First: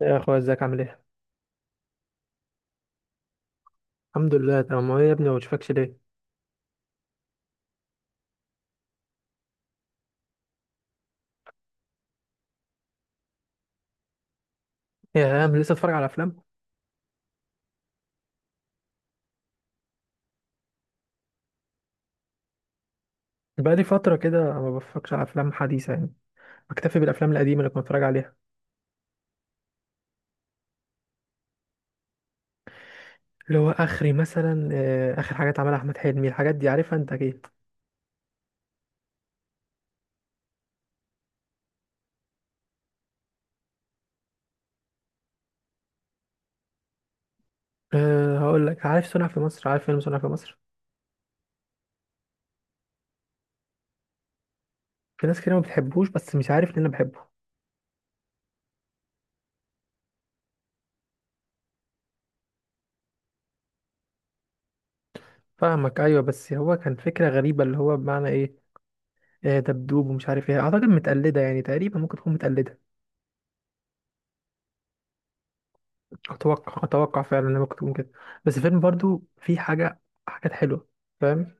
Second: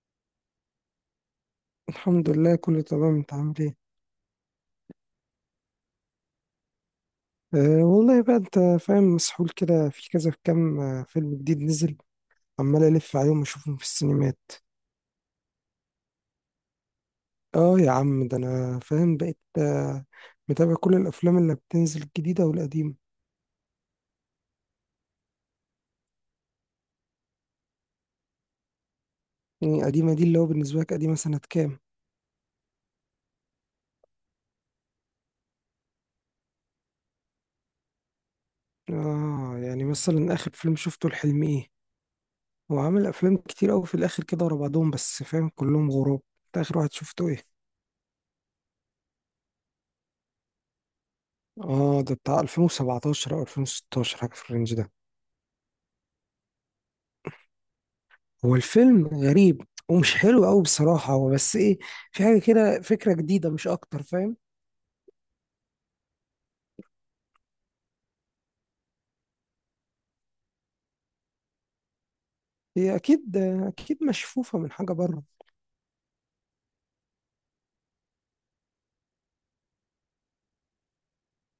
يا اخويا، ازيك؟ عامل ايه؟ الحمد لله كله تمام، انت عامل ايه؟ الحمد لله تمام. هو إيه يا ابني، ما بشوفكش ليه؟ أه والله بقى، انت فاهم مسحول كده، في كذا، في كام فيلم جديد نزل، عمال الف عليهم واشوفهم في السينمات. إيه يا عم، لسه اتفرج على افلام؟ اه يا عم، ده انا فاهم بقيت، متابع كل الافلام اللي بتنزل، الجديده والقديمه. بقالي فتره كده ما بفكرش على افلام حديثه يعني. بكتفي بالافلام القديمه اللي كنت بتفرج عليها. يعني القديمه دي اللي هو بالنسبه لك قديمه سنه كام؟ اللي هو اخري مثلا اخر حاجات عملها احمد حلمي، الحاجات دي عارفها انت اكيد. اه، يعني مثلا اخر فيلم شفته لحلمي ايه؟ هو عامل افلام كتير قوي في الاخر كده ورا بعضهم، بس فاهم كلهم غراب. انت اخر واحد شفته ايه؟ أه، هقول لك، عارف صنع في مصر؟ عارف فيلم صنع في مصر؟ اه ده بتاع 2017 او 2016، حاجه في الرينج ده. في ناس كتير ما بتحبوش، بس مش عارف ان انا بحبه. هو الفيلم غريب ومش حلو قوي بصراحة، هو بس ايه، في حاجة كده فكرة جديدة مش اكتر، فاهم. فاهمك، ايوه، بس هو كان فكره غريبه، اللي هو بمعنى ايه؟ دبدوب ومش عارف ايه، اعتقد متقلده يعني، تقريبا ممكن تكون متقلده. هي اكيد، اكيد مشفوفة من حاجة بره. اتوقع فعلا ان ممكن تكون كده. بس الفيلم برضو فيه حاجه، حاجات حلوه، فاهم؟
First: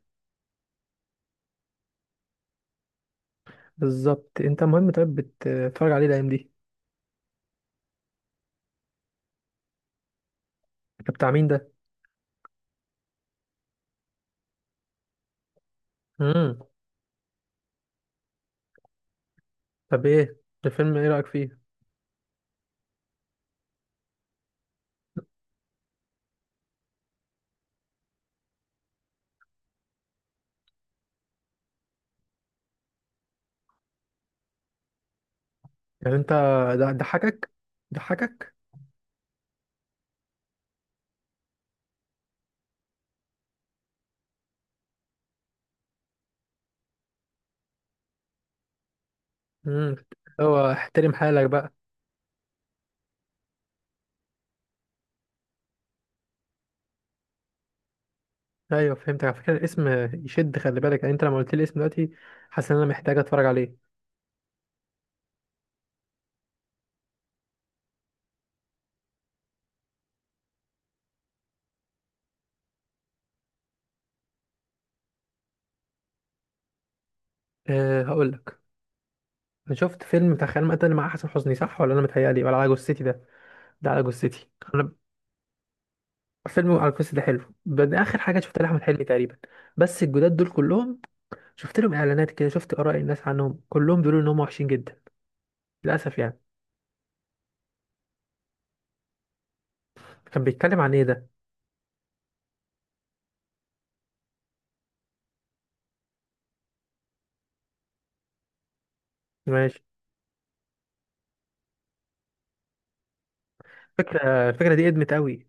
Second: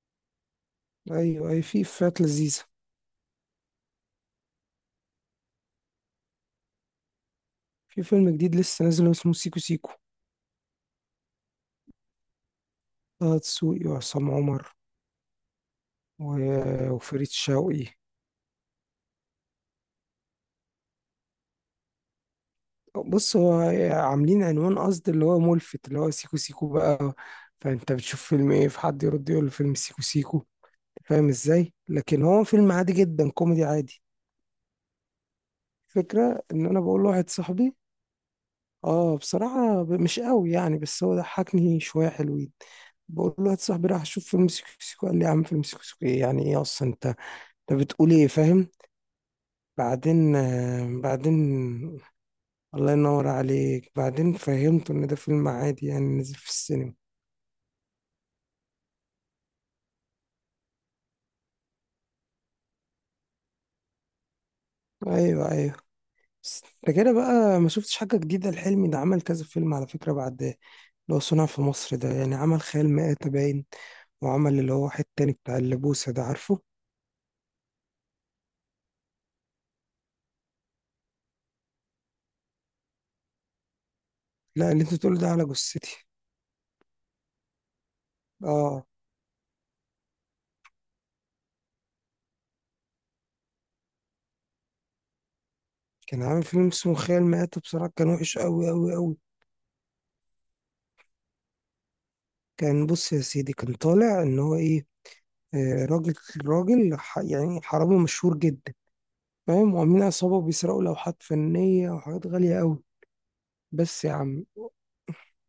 ايوه، اي في فات لذيذة. بالظبط. انت مهم، طيب بتتفرج عليه الايام دي؟ في فيلم جديد لسه نازل اسمه سيكو سيكو. طب بتاع مين ده؟ طه دسوقي وعصام عمر امم. وفريد شوقي. طب ايه الفيلم، ايه رايك فيه؟ بص هو عاملين عنوان قصد اللي هو ملفت، اللي هو سيكو سيكو بقى، فانت بتشوف فيلم ايه فحد يرد يقول فيلم سيكو سيكو، فاهم ازاي؟ لكن هو فيلم عادي جدا، كوميدي عادي. يعني انت الفكرة ان انا ده بقول لواحد ضحكك؟ صاحبي. ضحكك؟ اه بصراحة، مش قوي يعني، بس هو ضحكني شوية حلوين. بقول له واحد صاحبي راح اشوف فيلم سيكو سيكو، قال لي يا عم، فيلم سيكو سيكو ايه؟ يعني ايه اصلا؟ انت انت بتقول ايه، فاهم؟ امم. بعدين، هو احترم حالك بعدين، بقى. الله ينور عليك، بعدين فهمته ان ده فيلم عادي يعني، نزل في السينما. ايوه، فهمتك. على فكره الاسم يشد، خلي بالك، يعني انت لما قلت لي الاسم دلوقتي، حاسس ان انا محتاج اتفرج عليه. ايوه ايوه. بس ده كده بقى، ما شفتش حاجة جديدة لحلمي، ده عمل كذا فيلم على فكرة بعد ده. اللي هو صنع في مصر ده، يعني عمل خيال مآتة باين، وعمل اللي هو واحد تاني بتاع اللبوسة ده عارفه. أه، هقول لك. انا شفت فيلم بتاع خيال مآتة اللي مع حسن حسني، صح ولا انا متهيألي؟ ولا على جثتي ده؟ ده على جثتي. لا، اللي انت تقول ده على جثتي. فيلم على القصة ده حلو، بس اخر حاجه شفتها لاحمد اه حلمي تقريبا. بس الجداد دول كلهم، شفت لهم اعلانات كده، شفت اراء الناس عنهم، كلهم بيقولوا ان هم وحشين جدا للاسف كان يعني. عامل فيلم اسمه خيال مآتة، بصراحة كان وحش أوي أوي أوي. كان بيتكلم عن ايه ده؟ كان بص يا سيدي، كان طالع إن هو إيه، راجل، راجل يعني حرامي مشهور جدا، فاهم؟ ماشي. وعاملين عصابة بيسرقوا لوحات فنية وحاجات غالية أوي. بس يا عم، فكره الفكره دي ادمت قوي.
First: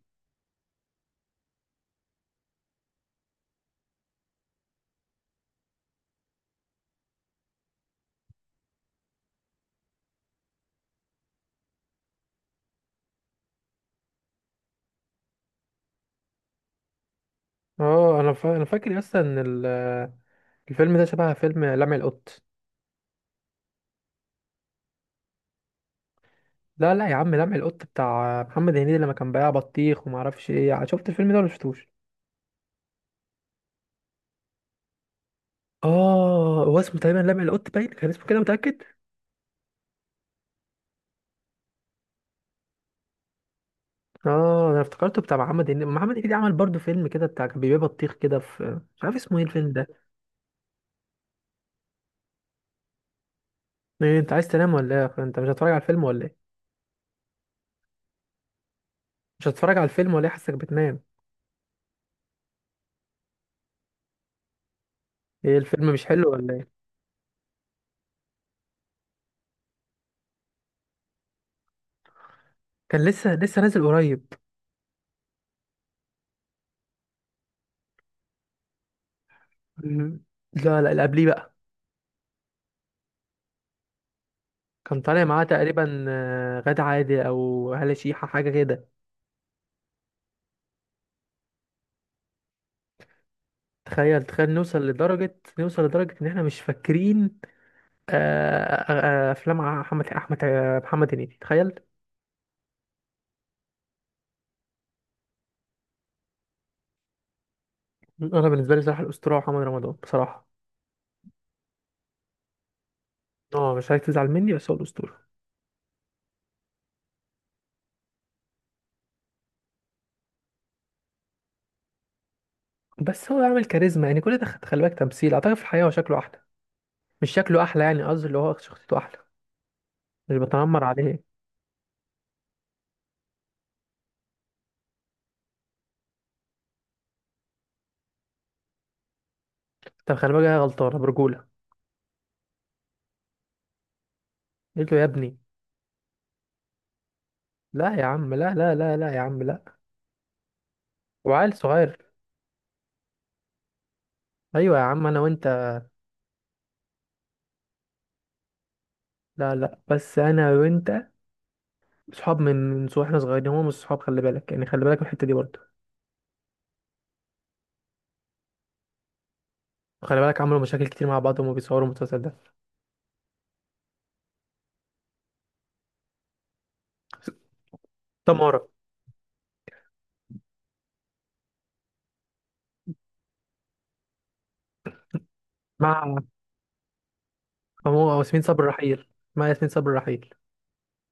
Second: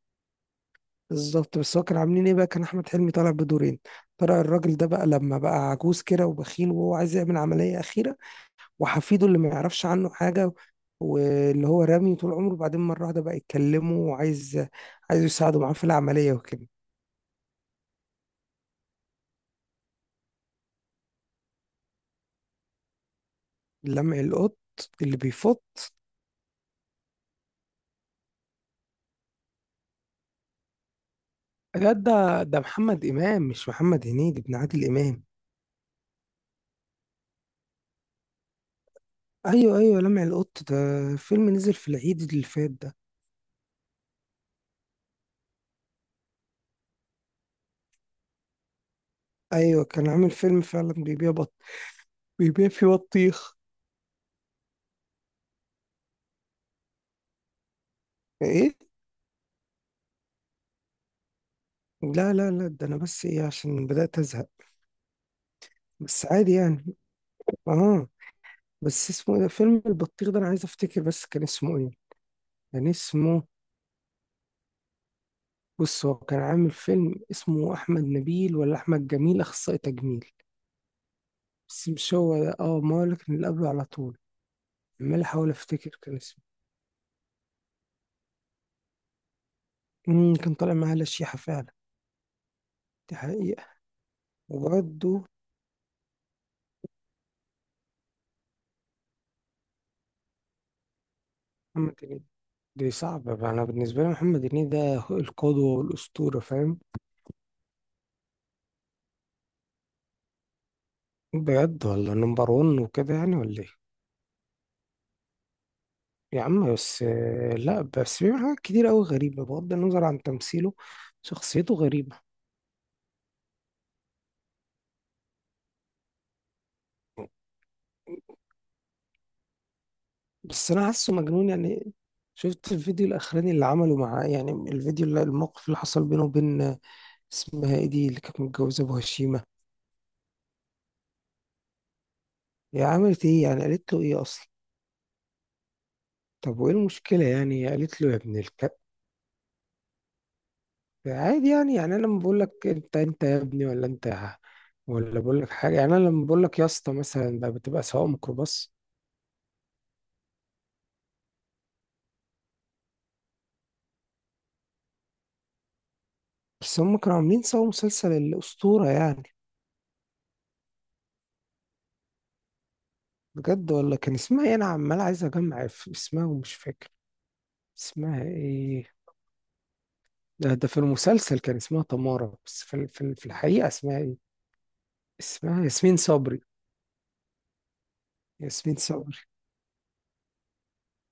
بالظبط، بس هو كان عاملين إيه بقى، كان أحمد حلمي طالع بدورين. طلع الراجل ده بقى لما بقى عجوز كده وبخيل، وهو عايز يعمل عملية أخيرة، وحفيده اللي ما يعرفش عنه حاجة، واللي هو رامي طول عمره، بعدين مرة واحدة بقى يتكلمه وعايز، عايز يساعده معاه في العملية وكده. اه، انا انا فاكر اصلا ان الفيلم ده شبه فيلم لمع القط. لمع القط، اللي بيفط. لا لا يا عم، لمع القط بتاع محمد هنيدي لما كان بياع بطيخ، وما اعرفش ايه. شفت الفيلم ده ولا شفتوش؟ لا ده محمد إمام مش محمد هنيدي، ابن عادل إمام. اه، هو اسمه تقريبا لمع القط باين، كان اسمه كده، متاكد. أيوه أيوه، لمع القط ده فيلم نزل في العيد اللي فات ده. اه، انا افتكرته بتاع محمد هنيدي. محمد هنيدي عمل برضو فيلم كده بتاع كان بيبيع بطيخ كده في، مش عارف اسمه ايه الفيلم أيوه، ده. كان عامل فيلم فعلا بيبيع بيبيع فيه بطيخ. إيه، انت عايز تنام ولا ايه؟ انت مش هتتفرج على الفيلم ولا ايه؟ إيه؟ مش هتتفرج على الفيلم ولا ايه؟ حاسك بتنام. لا، ده أنا بس إيه، عشان بدأت أزهق. ايه، الفيلم مش بس حلو عادي ولا ايه؟ يعني. آه. بس اسمه إيه ده، فيلم البطيخ ده، أنا عايز أفتكر بس كان اسمه إيه، كان كان لسه اسمه. لسه نازل قريب. بص هو كان عامل فيلم اسمه أحمد نبيل ولا أحمد جميل، أخصائي مم. تجميل. لا لا، اللي قبليه بقى. بس مش هو ده، اه ما هو اللي كان اللي قبله على طول. كان عمال طالع معاه أحاول أفتكر تقريبا كان اسمه. غادة عادل او هالة شيحة حاجة كده. مم، كان طالع معاه لشيحة فعلا، دي حقيقة. تخيل، تخيل نوصل وبرده لدرجة، نوصل لدرجة ان احنا مش فاكرين. آه، افلام احمد احمد آه، محمد هنيدي، تخيل. محمد هنيدي. دي صعبة بقى. أنا بالنسبة لي محمد هنيدي ده هو القدوة والأسطورة، فاهم؟ انا بالنسبة لي صراحة الاسطورة محمد رمضان بصراحة. بجد؟ ولا نمبر ون وكده يعني، ولا إيه؟ اه، مش عايز تزعل مني، بس هو الاسطوره. يا عم بس، لا بس في حاجات كتير أوي غريبة بغض النظر عن تمثيله، شخصيته غريبة. بس هو عامل كاريزما يعني، كل ده خلي بالك، تمثيل اعتقد في الحقيقه هو شكله احلى. مش شكله احلى، يعني قصدي اللي هو شخصيته احلى. مش بس بتنمر انا حاسه عليه. مجنون يعني. شفت الفيديو الاخراني اللي عمله مع يعني الفيديو اللي الموقف اللي حصل بينه وبين، اسمها ايه دي اللي كانت متجوزه ابو هشيمه؟ طب خلي بالك، هي غلطانه برجوله. هي عملت ايه يعني، قالت له ايه اصلا؟ قلت له يا ابني. طب وايه المشكله يعني، لا قالت يا له يا عم، ابن لا، الكلب؟ لا، لا، لا يا عم، لا. عادي وعيل يعني، يعني صغير. انا لما بقول لك انت انت يا ابني، ولا انت ايوه يا عم، انا ولا بقول وانت. لك حاجه يعني، انا لما بقول لك يا اسطى مثلا، ده بتبقى سواق ميكروباص. لا لا، بس انا وانت صحاب من واحنا صغيرين. هم مش صحاب، خلي بالك يعني، خلي بالك من الحته دي برضه. بس هم كانوا عاملين سوا مسلسل الاسطوره يعني. خلي بالك، عملوا مشاكل كتير مع بعض وهم بيصوروا المسلسل ده. بجد؟ ولا كان اسمها ايه، انا عمال عايز اجمع اسمها ومش فاكر اسمها تمارا. ايه. ده ده في المسلسل كان اسمها تمارة، بس في الحقيقة اسمها ايه؟ اسمها ياسمين مع. صبري. هو ياسمين صبري ياسمين رحيل. صبري. مع ياسمين صبري رحيل.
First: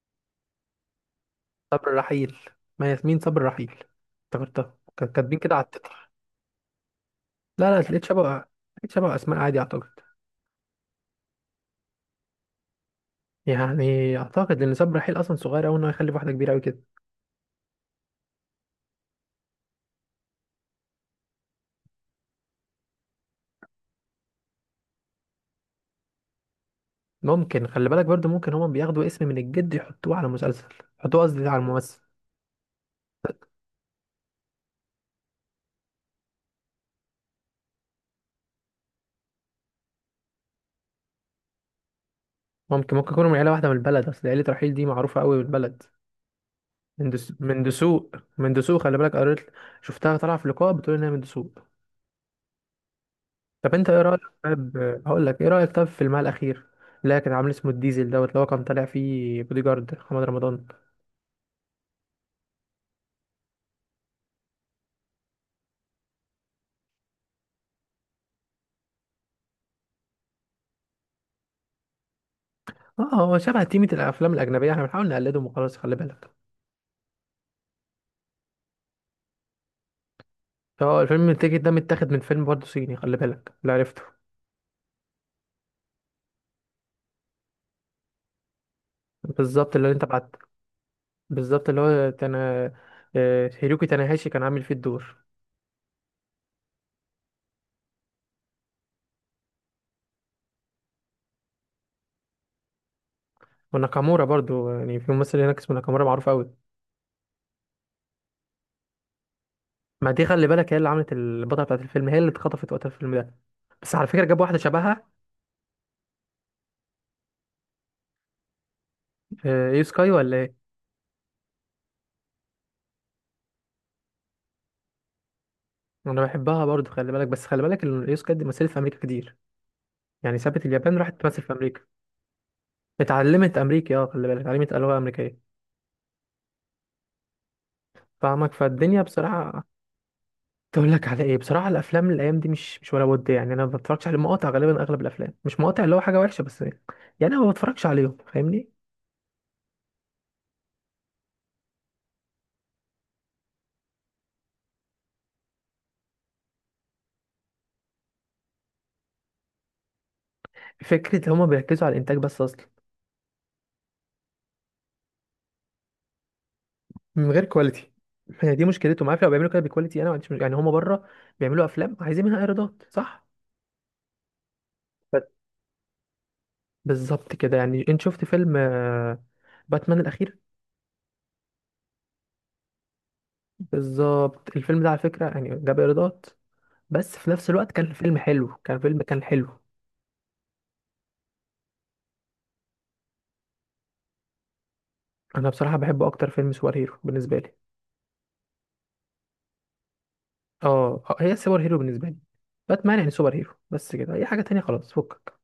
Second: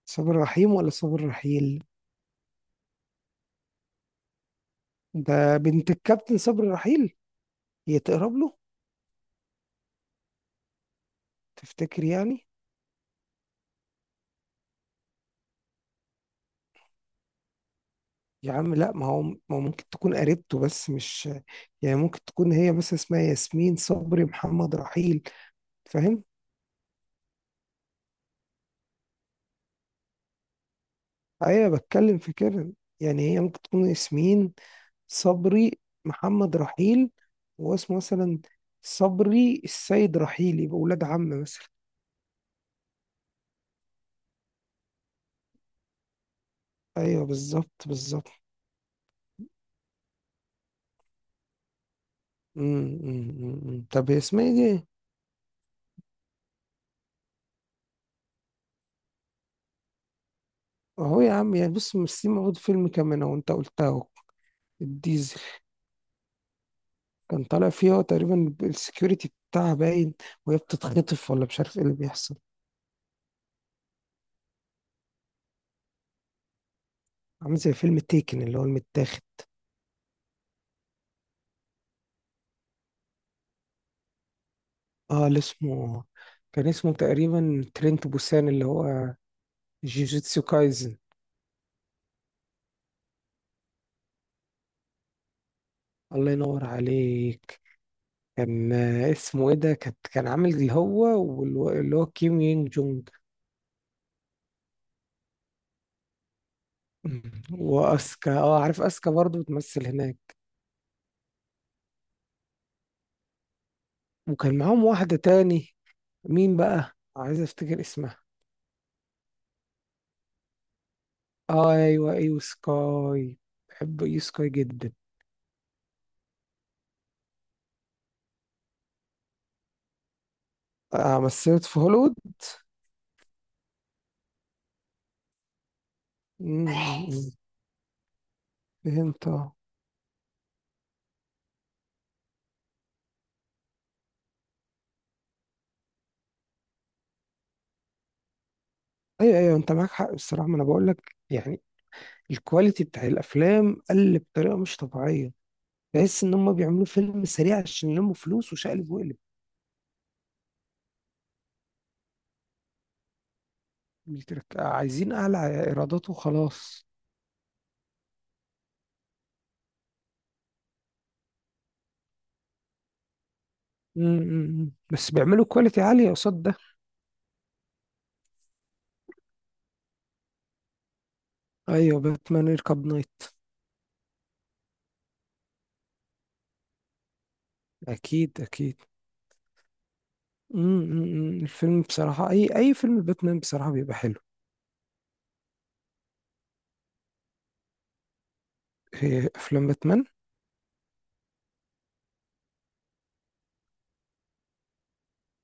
صبري رحيم ولا صبري رحيل؟ صبر رحيل. ما ياسمين صبر رحيل. افتكرتها كانت كاتبين كده ده على بنت التتر. الكابتن صبري رحيل؟ لا، لا، هي لقيت شبه. تقرب له؟ لقيت شبه اسماء، عادي اعتقد. تفتكر يعني؟ يعني اعتقد ان صبر رحيل اصلا صغير قوي انه يخلف واحده كبيره قوي كده. يا عم لا، ما هو ممكن تكون قريبته بس مش، يعني ممكن تكون هي، بس اسمها ياسمين صبري محمد رحيل، فاهم؟ ممكن، خلي بالك برضو ممكن هما بياخدوا اسم من الجد يحطوه على مسلسل، يحطوه قصدي على ايوه الممثل. بتكلم في كده. يعني هي ممكن تكون ياسمين صبري محمد رحيل، واسمه مثلا صبري السيد رحيل، يبقى ولاد عم مثلا. ممكن يكونوا من عيله واحده من البلد، اصل عيله رحيل دي معروفه قوي من البلد. من ايوه من بالظبط دسوق، بالظبط. من دسوق، خلي بالك قريت، شفتها طالعه في لقاء بتقول انها من دسوق. أمم، أمم، أمم. طب إمم. انت ايه طب هي رايك اسمها ايه طيب؟ دي؟ هقول لك، ايه رايك طيب في المال الاخير اللي كان عامل اسمه الديزل دوت، اللي هو كان طالع فيه بودي جارد محمد رمضان؟ اهو يا عم يعني، بص ممثلين موجود في فيلم كمان، اهو انت قلتها اهو، الديزل. كان طالع فيه هو تقريبا السكيورتي بتاعها باين، وهي بتتخطف ولا مش عارف ايه اللي بيحصل. اه، هو شبه تيمة الافلام الاجنبيه، احنا بنحاول نقلدهم وخلاص، خلي بالك. عامل زي فيلم تيكن اللي هو المتاخد. هو الفيلم التيكت ده متاخد من فيلم برضه صيني، خلي بالك اللي عرفته. اه اللي اسمه، كان اسمه تقريبا ترينت بوسان اللي هو بالظبط اللي انت بعت. جيجيتسو كايزن. بالظبط، اللي هو تانا. اه، هيروكي تاناهاشي كان عامل فيه الدور. الله ينور عليك. كان اسمه ايه ده، كانت كان عامل اللي هو اللي هو كيم يونج جونج. وناكامورا برضه، يعني في ممثل هناك اسمه ناكامورا معروف قوي. واسكا، اه عارف اسكا برضو بتمثل ما دي هناك. خلي بالك، هي اللي عملت البطله بتاعت الفيلم، هي اللي اتخطفت وقت الفيلم ده. بس على فكره جاب واحده وكان معاهم شبهها. واحدة تاني، مين بقى، عايز افتكر اسمها. اه، يو سكاي ولا ايه؟ اه ايوه ايوه، سكاي. بحب ايو سكاي جدا. انا بحبها برضه، خلي بالك، بس خلي بالك ان اليوسكا دي مثلت في امريكا كتير، يعني سابت اليابان آه راحت تمثل في مثلت في امريكا. هوليوود. اتعلمت امريكي، اه، خلي بالك اتعلمت لغه امريكيه. مم. فاهمك، فالدنيا فهمت اه. بصراحه. تقول لك على ايه بصراحه؟ الافلام الايام دي مش ولا ود يعني، انا ما بتفرجش على مقاطع غالبا، اغلب الافلام مش مقاطع اللي هو حاجه وحشه بس يعني. انا ما بتفرجش عليهم، فاهمني. ايوه ايوه، انت معاك حق بصراحة، ما انا بقول لك يعني، الكواليتي بتاع الافلام قل بطريقة مش طبيعية، تحس ان هم بيعملوا فيلم سريع عشان يلموا فلوس وشقلب وقلب. فكره هما بيركزوا على الانتاج بس اصلا، الترك، عايزين اعلى ايرادات وخلاص. من غير كواليتي. هي دي مشكلتهم، عارف؟ لو بيعملوا كده بكواليتي انا ما عنديش يعني، هما بره بيعملوا افلام عايزين منها ايرادات، صح؟ مم، مم، مم. بس بيعملوا كواليتي عالية قصاد ده. بالظبط كده، يعني انت شفت فيلم باتمان الاخير؟ ايوه باتمان يركب نايت. بالظبط، الفيلم ده على فكره يعني جاب ايرادات، بس في نفس الوقت كان فيلم اكيد حلو، اكيد. كان فيلم كان حلو. مم، مم، مم. الفيلم بصراحة، اي اي فيلم باتمان بصراحة بيبقى حلو. انا بصراحه بحبه اكتر فيلم سوبر هيرو بالنسبه لي. إيه، افلام باتمان. اه، هي السوبر هيرو بالنسبه لي. باتمان يعني سوبر هيرو، بس كده اي حاجه تانية خلاص. فكك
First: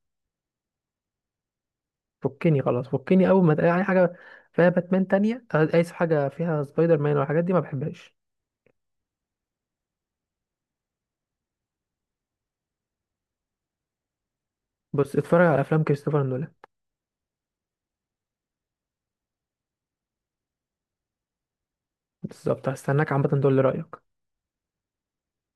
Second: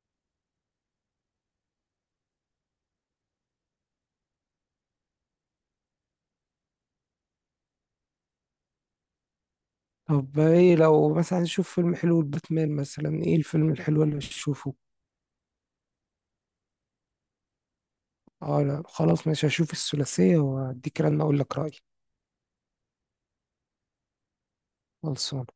فكني خلاص فكني اول ما تلاقي اي حاجه فيها باتمان تانية، اي حاجه فيها سبايدر مان والحاجات دي ما بحبهاش. طب ايه لو مثلا نشوف فيلم حلو لباتمان مثلا، ايه الفيلم الحلو اللي هشوفه؟ بص، اتفرج على افلام كريستوفر نولان. اه لا خلاص، مش هشوف الثلاثية واديك رن اقول لك رأيي. بالظبط، هستناك عامه تقول لي رايك. خلصان.